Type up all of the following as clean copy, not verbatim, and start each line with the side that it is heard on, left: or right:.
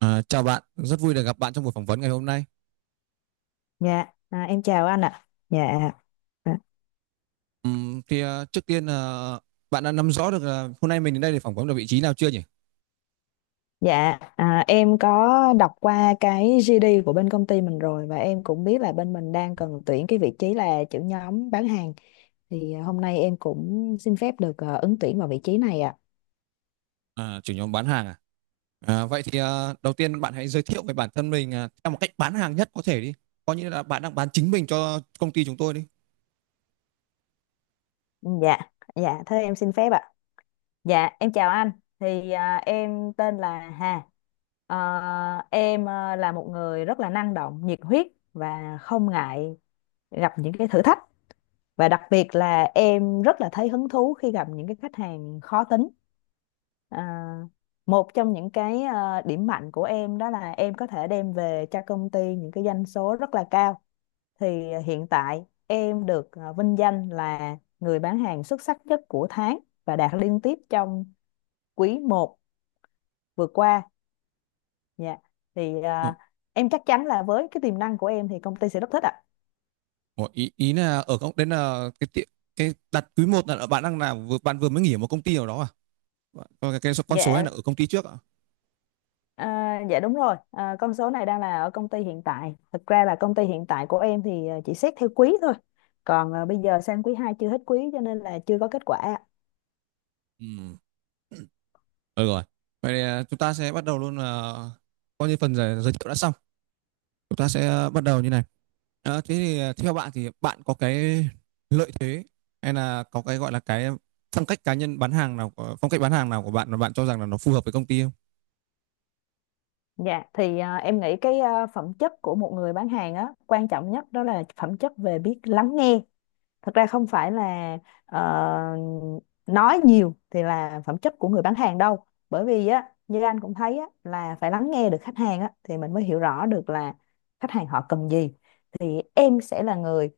right: Chào bạn, rất vui được gặp bạn trong buổi phỏng vấn ngày hôm nay.
left: Dạ, em chào anh ạ. Dạ,
right: Trước tiên là bạn đã nắm rõ được là hôm nay mình đến đây để phỏng vấn được vị trí nào chưa nhỉ?
left: dạ, em có đọc qua cái GD của bên công ty mình rồi và em cũng biết là bên mình đang cần tuyển cái vị trí là trưởng nhóm bán hàng. Thì hôm nay em cũng xin phép được ứng tuyển vào vị trí này ạ.
right: Chủ nhóm bán hàng à? Vậy thì đầu tiên bạn hãy giới thiệu về bản thân mình, theo một cách bán hàng nhất có thể đi. Coi như là bạn đang bán chính mình cho công ty chúng tôi đi.
left: Dạ, dạ, thế em xin phép ạ. Dạ, em chào anh. Thì em tên là Hà. Ờ, em là một người rất là năng động, nhiệt huyết và không ngại gặp những cái thử thách. Và đặc biệt là em rất là thấy hứng thú khi gặp những cái khách hàng khó tính. à, Một trong những cái điểm mạnh của em đó là em có thể đem về cho công ty những cái doanh số rất là cao. Thì hiện tại em được vinh danh là người bán hàng xuất sắc nhất của tháng và đạt liên tiếp trong quý một vừa qua. Dạ, thì
right: Ờ,
left: em chắc chắn là với cái tiềm năng của em thì công ty sẽ rất thích ạ.
right: ờ, ý ý là ở công đến là cái tiệm cái đặt quý một là bạn đang làm vừa bạn vừa mới nghỉ ở một công ty nào đó à? Còn cái số- con số này
left: Dạ.
right: là ở công ty trước à?
left: À, dạ đúng rồi, con số này đang là ở công ty hiện tại. Thực ra là công ty hiện tại của em thì chỉ xét theo quý thôi. Còn bây giờ sang quý 2 chưa hết quý cho nên là chưa có kết quả ạ.
right: Ừ, được rồi. Vậy thì chúng ta sẽ bắt đầu luôn là coi như phần giới giới thiệu đã xong. Chúng ta sẽ bắt đầu như này. Theo bạn thì bạn có cái lợi thế hay là có cái gọi là cái phong cách cá nhân bán hàng nào, phong cách bán hàng nào của bạn mà bạn cho rằng là nó phù hợp với công ty không?
left: Dạ, thì em nghĩ cái phẩm chất của một người bán hàng á, quan trọng nhất đó là phẩm chất về biết lắng nghe. Thật ra không phải là ờ, nói nhiều thì là phẩm chất của người bán hàng đâu, bởi vì á như anh cũng thấy á là phải lắng nghe được khách hàng á thì mình mới hiểu rõ được là khách hàng họ cần gì. Thì em sẽ là người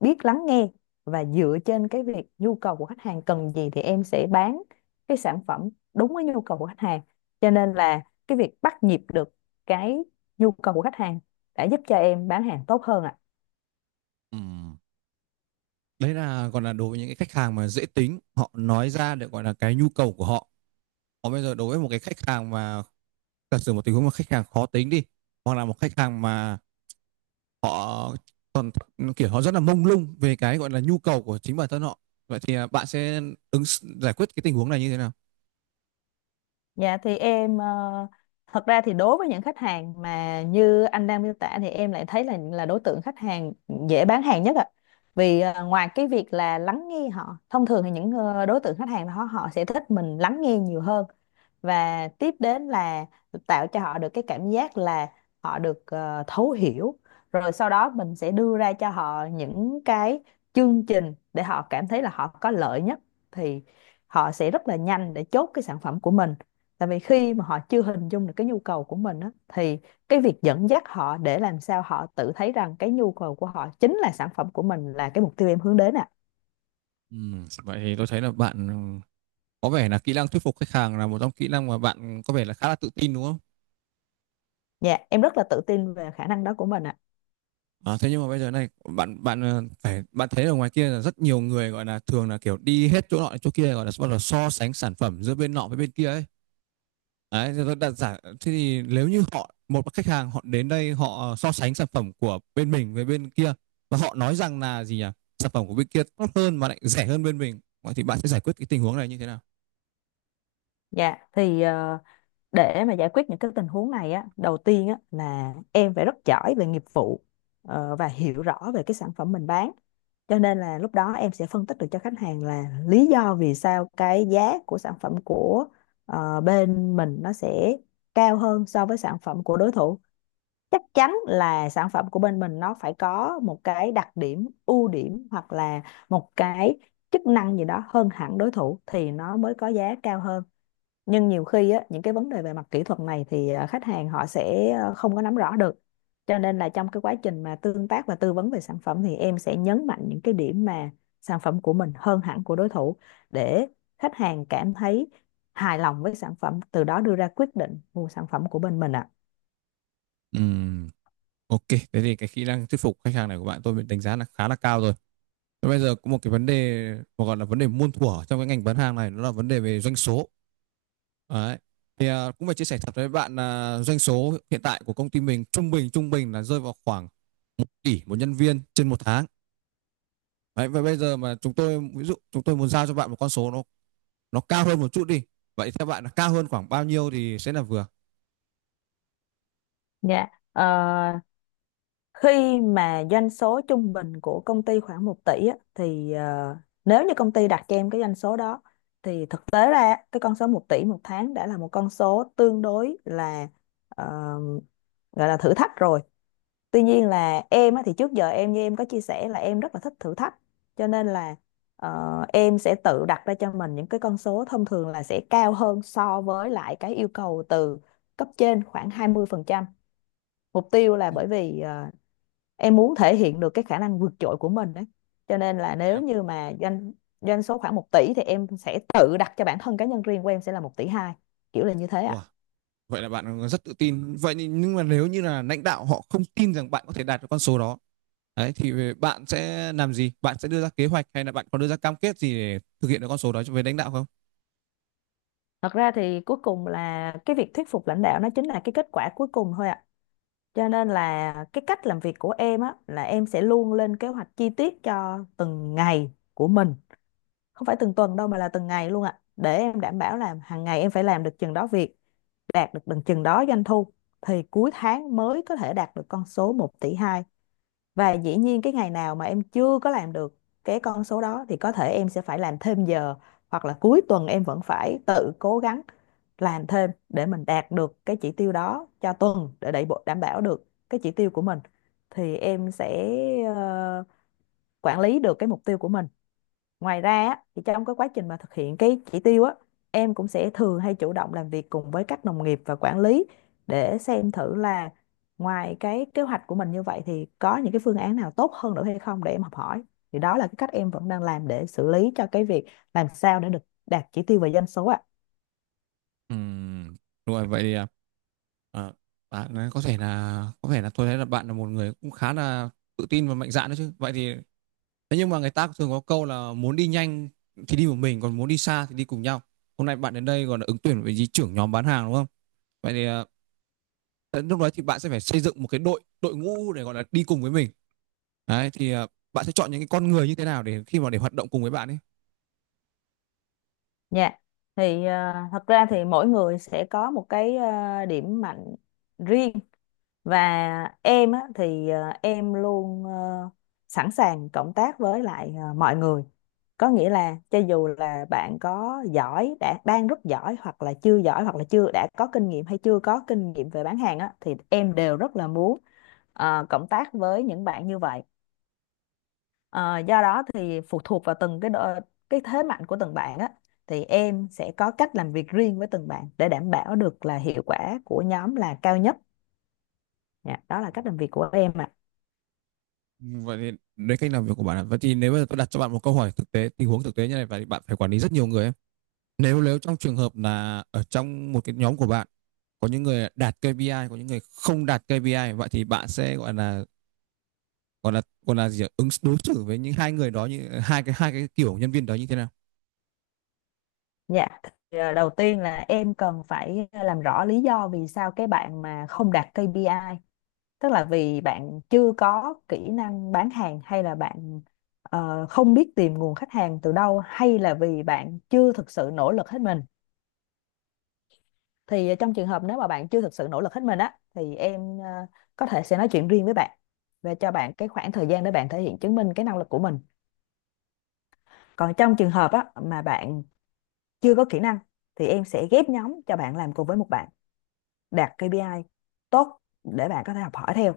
left: biết lắng nghe và dựa trên cái việc nhu cầu của khách hàng cần gì thì em sẽ bán cái sản phẩm đúng với nhu cầu của khách hàng. Cho nên là cái việc bắt nhịp được cái nhu cầu của khách hàng đã giúp cho em bán hàng tốt hơn ạ.
right: Ừm, Đấy là còn là đối với những cái khách hàng mà dễ tính họ nói ra được gọi là cái nhu cầu của họ, còn bây giờ đối với một cái khách hàng mà giả sử một tình huống mà khách hàng khó tính đi, hoặc là một khách hàng mà họ còn kiểu họ rất là mông lung về cái gọi là nhu cầu của chính bản thân họ, vậy thì bạn sẽ ứng giải quyết cái tình huống này như thế nào?
left: Dạ, thì em thật ra thì đối với những khách hàng mà như anh đang miêu tả thì em lại thấy là đối tượng khách hàng dễ bán hàng nhất ạ. Vì ngoài cái việc là lắng nghe họ, thông thường thì những đối tượng khách hàng đó họ sẽ thích mình lắng nghe nhiều hơn. Và tiếp đến là tạo cho họ được cái cảm giác là họ được thấu hiểu. Rồi sau đó mình sẽ đưa ra cho họ những cái chương trình để họ cảm thấy là họ có lợi nhất thì họ sẽ rất là nhanh để chốt cái sản phẩm của mình. Tại vì khi mà họ chưa hình dung được cái nhu cầu của mình á, thì cái việc dẫn dắt họ để làm sao họ tự thấy rằng cái nhu cầu của họ chính là sản phẩm của mình là cái mục tiêu em hướng đến ạ.
right: Vậy thì tôi thấy là bạn có vẻ là kỹ năng thuyết phục khách hàng là một trong kỹ năng mà bạn có vẻ là khá là tự tin đúng không?
left: Dạ, em rất là tự tin về khả năng đó của mình ạ.
right: À, thế nhưng mà bây giờ này bạn bạn phải bạn thấy ở ngoài kia là rất nhiều người gọi là thường là kiểu đi hết chỗ nọ đến chỗ kia gọi là bắt đầu so sánh sản phẩm giữa bên nọ với bên kia ấy. Đấy, thì tôi đặt giả thế thì nếu như họ một khách hàng họ đến đây họ so sánh sản phẩm của bên mình với bên kia và họ nói rằng là gì nhỉ? Sản phẩm của bên kia tốt hơn mà lại rẻ hơn bên mình. Vậy thì bạn sẽ giải quyết cái tình huống này như thế nào?
left: Dạ, thì để mà giải quyết những cái tình huống này á, đầu tiên á là em phải rất giỏi về nghiệp vụ và hiểu rõ về cái sản phẩm mình bán. Cho nên là lúc đó em sẽ phân tích được cho khách hàng là lý do vì sao cái giá của sản phẩm của bên mình nó sẽ cao hơn so với sản phẩm của đối thủ. Chắc chắn là sản phẩm của bên mình nó phải có một cái đặc điểm, ưu điểm hoặc là một cái chức năng gì đó hơn hẳn đối thủ thì nó mới có giá cao hơn. Nhưng nhiều khi á, những cái vấn đề về mặt kỹ thuật này thì khách hàng họ sẽ không có nắm rõ được. Cho nên là trong cái quá trình mà tương tác và tư vấn về sản phẩm thì em sẽ nhấn mạnh những cái điểm mà sản phẩm của mình hơn hẳn của đối thủ, để khách hàng cảm thấy hài lòng với sản phẩm, từ đó đưa ra quyết định mua sản phẩm của bên mình ạ.
right: Ừ. Ok, thế thì cái kỹ năng thuyết phục khách hàng này của bạn tôi đánh giá là khá là cao rồi. Thế bây giờ có một cái vấn đề mà gọi là vấn đề muôn thuở trong cái ngành bán hàng này, nó là vấn đề về doanh số. Đấy. Thì cũng phải chia sẻ thật với bạn là doanh số hiện tại của công ty mình trung bình là rơi vào khoảng 1 tỷ 1 nhân viên trên 1 tháng. Đấy, và bây giờ mà chúng tôi ví dụ chúng tôi muốn giao cho bạn một con số nó cao hơn một chút đi. Vậy theo bạn là cao hơn khoảng bao nhiêu thì sẽ là vừa?
left: Dạ. Ờ, Khi mà doanh số trung bình của công ty khoảng 1 tỷ á, thì nếu như công ty đặt cho em cái doanh số đó thì thực tế ra á, cái con số 1 tỷ một tháng đã là một con số tương đối là ờ, gọi là thử thách rồi. Tuy nhiên là em á, thì trước giờ em như em có chia sẻ là em rất là thích thử thách. Cho nên là em sẽ tự đặt ra cho mình những cái con số thông thường là sẽ cao hơn so với lại cái yêu cầu từ cấp trên khoảng 20%. Mục tiêu là bởi vì em muốn thể hiện được cái khả năng vượt trội của mình đấy. Cho nên là
right: Vậy
left: nếu
right: là
left: như mà doanh doanh số khoảng 1 tỷ thì em sẽ tự đặt cho bản thân cá nhân riêng của em sẽ là 1,2 tỷ, kiểu là như thế
right: wow,
left: ạ.
right: vậy là bạn rất tự tin. Vậy nhưng mà nếu như là lãnh đạo họ không tin rằng bạn có thể đạt được con số đó, đấy thì bạn sẽ làm gì? Bạn sẽ đưa ra kế hoạch hay là bạn có đưa ra cam kết gì để thực hiện được con số đó với lãnh đạo không?
left: Thật ra thì cuối cùng là cái việc thuyết phục lãnh đạo nó chính là cái kết quả cuối cùng thôi ạ. Cho nên là cái cách làm việc của em á là em sẽ luôn lên kế hoạch chi tiết cho từng ngày của mình, không phải từng tuần đâu mà là từng ngày luôn ạ, để em đảm bảo là hàng ngày em phải làm được chừng đó việc, đạt được bằng chừng đó doanh thu. Thì cuối tháng mới có thể đạt được con số 1,2 tỷ. Và dĩ nhiên cái ngày nào mà em chưa có làm được cái con số đó thì có thể em sẽ phải làm thêm giờ hoặc là cuối tuần em vẫn phải tự cố gắng làm thêm để mình đạt được cái chỉ tiêu đó cho tuần, để đẩy bộ đảm bảo được cái chỉ tiêu của mình, thì em sẽ ờ, quản lý được cái mục tiêu của mình. Ngoài ra á, thì trong cái quá trình mà thực hiện cái chỉ tiêu á, em cũng sẽ thường hay chủ động làm việc cùng với các đồng nghiệp và quản lý để xem thử là ngoài cái kế hoạch của mình như vậy thì có những cái phương án nào tốt hơn nữa hay không để em học hỏi. Thì đó là cái cách em vẫn đang làm để xử lý cho cái việc làm sao để được đạt chỉ tiêu về doanh số ạ.
right: Ừm, đúng rồi, vậy thì à, bạn có thể là có vẻ là tôi thấy là bạn là một người cũng khá là tự tin và mạnh dạn đấy chứ. Vậy thì Thế nhưng mà người ta thường có câu là muốn đi nhanh thì đi một mình, còn muốn đi xa thì đi cùng nhau. Hôm nay bạn đến đây còn là ứng tuyển với gì trưởng nhóm bán hàng đúng không? Vậy thì đến lúc đó thì bạn sẽ phải xây dựng một cái đội đội ngũ để gọi là đi cùng với mình, đấy thì bạn sẽ chọn những cái con người như thế nào để khi mà để hoạt động cùng với bạn ấy?
left: Dạ. Thì thật ra thì mỗi người sẽ có một cái điểm mạnh riêng. Và em á, thì em luôn sẵn sàng cộng tác với lại mọi người. Có nghĩa là cho dù là bạn có giỏi đã đang rất giỏi hoặc là chưa giỏi hoặc là chưa đã có kinh nghiệm hay chưa có kinh nghiệm về bán hàng á, thì em đều rất là muốn cộng tác với những bạn như vậy. Ờ, do đó thì phụ thuộc vào từng cái độ, cái thế mạnh của từng bạn á thì em sẽ có cách làm việc riêng với từng bạn để đảm bảo được là hiệu quả của nhóm là cao nhất. Dạ, đó là cách làm việc của em.
right: Ừ, vậy thì đấy cách làm việc của bạn ạ. Vậy thì nếu bây giờ tôi đặt cho bạn một câu hỏi thực tế, tình huống thực tế như này và bạn phải quản lý rất nhiều người ấy. Nếu nếu trong trường hợp là ở trong một cái nhóm của bạn có những người đạt KPI, có những người không đạt KPI, vậy thì bạn sẽ gọi là gì ạ? Đối xử với những hai người đó như hai cái kiểu nhân viên đó như thế nào?
left: Dạ, thì, đầu tiên là em cần phải làm rõ lý do vì sao cái bạn mà không đạt KPI, tức là vì bạn chưa có kỹ năng bán hàng hay là bạn không biết tìm nguồn khách hàng từ đâu hay là vì bạn chưa thực sự nỗ lực hết mình. Thì trong trường hợp nếu mà bạn chưa thực sự nỗ lực hết mình á thì em có thể sẽ nói chuyện riêng với bạn và cho bạn cái khoảng thời gian để bạn thể hiện chứng minh cái năng lực của mình. Còn trong trường hợp á mà bạn chưa có kỹ năng thì em sẽ ghép nhóm cho bạn làm cùng với một bạn đạt KPI tốt để bạn có thể học hỏi theo.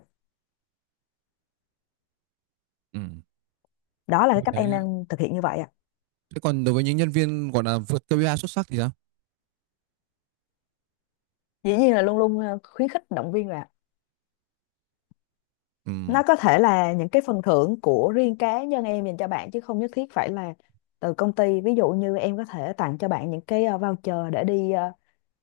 right: Ừ.
left: Đó là cái
right: Tôi
left: cách
right: thấy
left: em đang thực hiện như vậy ạ.
right: thế còn đối với những nhân viên gọi là vượt KPI xuất sắc thì sao?
left: Dĩ nhiên là luôn luôn khuyến khích động viên, là nó
right: Ừm,
left: có thể là những cái phần thưởng của riêng cá nhân em dành cho bạn chứ không nhất thiết phải là từ công ty, ví dụ như em có thể tặng cho bạn những cái voucher để đi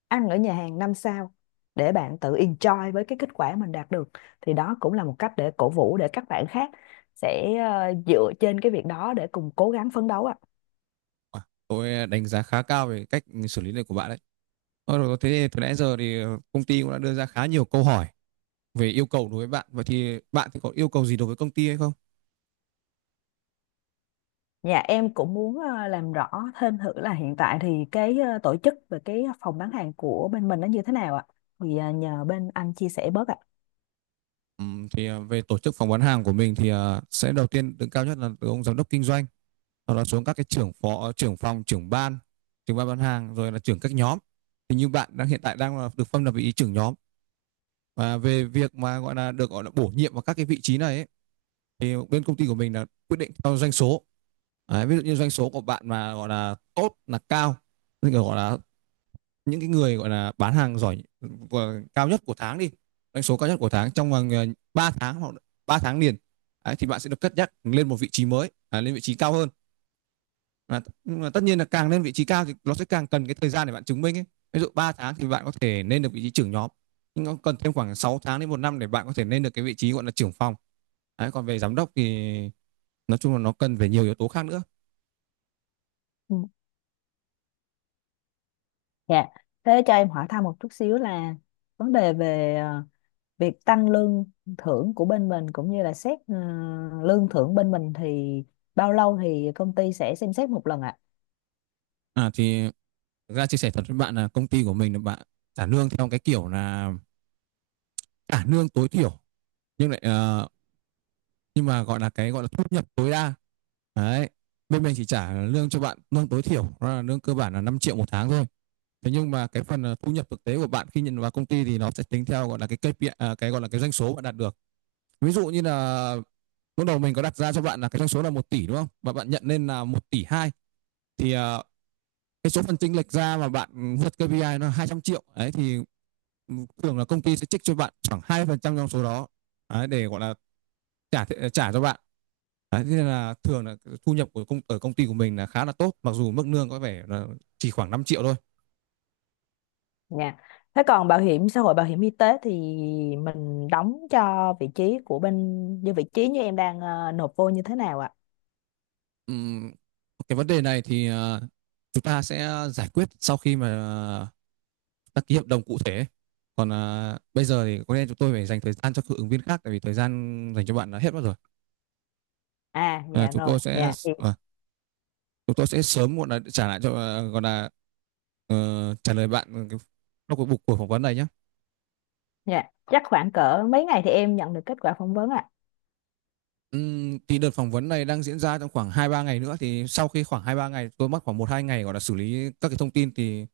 left: ăn ở nhà hàng 5 sao để bạn tự enjoy với cái kết quả mình đạt được. Thì đó cũng là một cách để cổ vũ, để các bạn khác sẽ dựa trên cái việc đó để cùng cố gắng phấn đấu ạ.
right: à, tôi đánh giá khá cao về cách xử lý này của bạn đấy. Rồi, thế từ nãy giờ thì công ty cũng đã đưa ra khá nhiều câu hỏi về yêu cầu đối với bạn. Vậy thì bạn thì có yêu cầu gì đối với công ty hay không?
left: Dạ, em cũng muốn làm rõ thêm thử là hiện tại thì cái tổ chức về cái phòng bán hàng của bên mình nó như thế nào ạ? Thì nhờ bên anh chia sẻ bớt ạ.
right: Thì về tổ chức phỏng vấn hàng của mình thì sẽ đầu tiên đứng cao nhất là từ ông giám đốc kinh doanh, sau đó xuống các cái trưởng phó, trưởng phòng, trưởng ban bán hàng, rồi là trưởng các nhóm. Thì như bạn đang hiện tại đang là được phân là vị trí trưởng nhóm, và về việc mà gọi là được gọi là bổ nhiệm vào các cái vị trí này ấy, thì bên công ty của mình là quyết định theo doanh số. Đấy, ví dụ như doanh số của bạn mà gọi là tốt là cao, tức là gọi là những cái người gọi là bán hàng giỏi, cao nhất của tháng đi, doanh số cao nhất của tháng trong vòng 3 tháng hoặc 3 tháng liền. Đấy, thì bạn sẽ được cất nhắc lên một vị trí mới, à, lên vị trí cao hơn. À, nhưng mà tất nhiên là càng lên vị trí cao thì nó sẽ càng cần cái thời gian để bạn chứng minh ấy. Ví dụ 3 tháng thì bạn có thể lên được vị trí trưởng nhóm, nhưng nó cần thêm khoảng 6 tháng đến 1 năm để bạn có thể lên được cái vị trí gọi là trưởng phòng. Đấy, còn về giám đốc thì nói chung là nó cần về nhiều yếu tố khác nữa.
left: Ừ. Dạ. Thế cho em hỏi thăm một chút xíu là vấn đề về việc tăng lương thưởng của bên mình cũng như là xét lương thưởng bên mình thì bao lâu thì công ty sẽ xem xét một lần ạ?
right: À thì ra chia sẻ thật với bạn là công ty của mình là bạn trả lương theo cái kiểu là trả lương tối thiểu, nhưng lại ờ, nhưng mà gọi là cái gọi là thu nhập tối đa. Đấy, bên mình chỉ trả lương cho bạn lương tối thiểu, đó là lương cơ bản là 5 triệu/tháng thôi. Thế nhưng mà cái phần thu nhập thực tế của bạn khi nhận vào công ty thì nó sẽ tính theo gọi là cái KPI, à, cái gọi là cái doanh số bạn đạt được. Ví dụ như là lúc đầu mình có đặt ra cho bạn là cái doanh số là 1 tỷ đúng không, và bạn nhận lên là 1,2 tỷ, thì cái số phần chênh lệch ra mà bạn vượt KPI nó 200 triệu, đấy thì thường là công ty sẽ trích cho bạn khoảng 2% trong số đó, đấy, để gọi là trả trả cho bạn. Đấy, thế nên là thường là thu nhập của ở công ty của mình là khá là tốt mặc dù mức lương có vẻ là chỉ khoảng 5 triệu thôi.
left: Dạ. Thế còn bảo hiểm xã hội, bảo hiểm y tế thì mình đóng cho vị trí của bên như vị trí như em đang nộp vô như thế nào ạ?
right: Ừm, cái vấn đề này thì chúng ta sẽ giải quyết sau khi mà uh, ta ký hợp đồng cụ thể. Còn bây giờ thì có lẽ chúng tôi phải dành thời gian cho các ứng viên khác tại vì thời gian dành cho bạn đã hết mất rồi.
left: À,
right: à,
left: dạ
right: chúng
left: rồi,
right: tôi sẽ
left: dạ thì
right: à, Chúng tôi sẽ sớm muộn là trả lại cho gọi là trả lời bạn cái- trong cuộc buộc của phỏng vấn này nhé.
left: dạ chắc khoảng cỡ mấy ngày thì em nhận được kết quả phỏng vấn ạ.
right: Thì đợt phỏng vấn này đang diễn ra trong khoảng hai ba ngày nữa thì sau khi khoảng hai ba ngày tôi mất khoảng một hai ngày gọi là xử lý các cái thông tin thì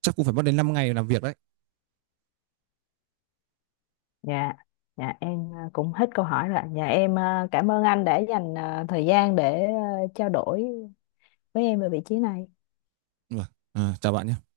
right: chắc cũng phải mất đến 5 ngày làm việc đấy.
left: Dạ. Dạ, em cũng hết câu hỏi rồi ạ. Dạ, em cảm ơn anh đã dành thời gian để trao đổi với em về vị trí này.
right: Ừ. À, chào bạn nhé.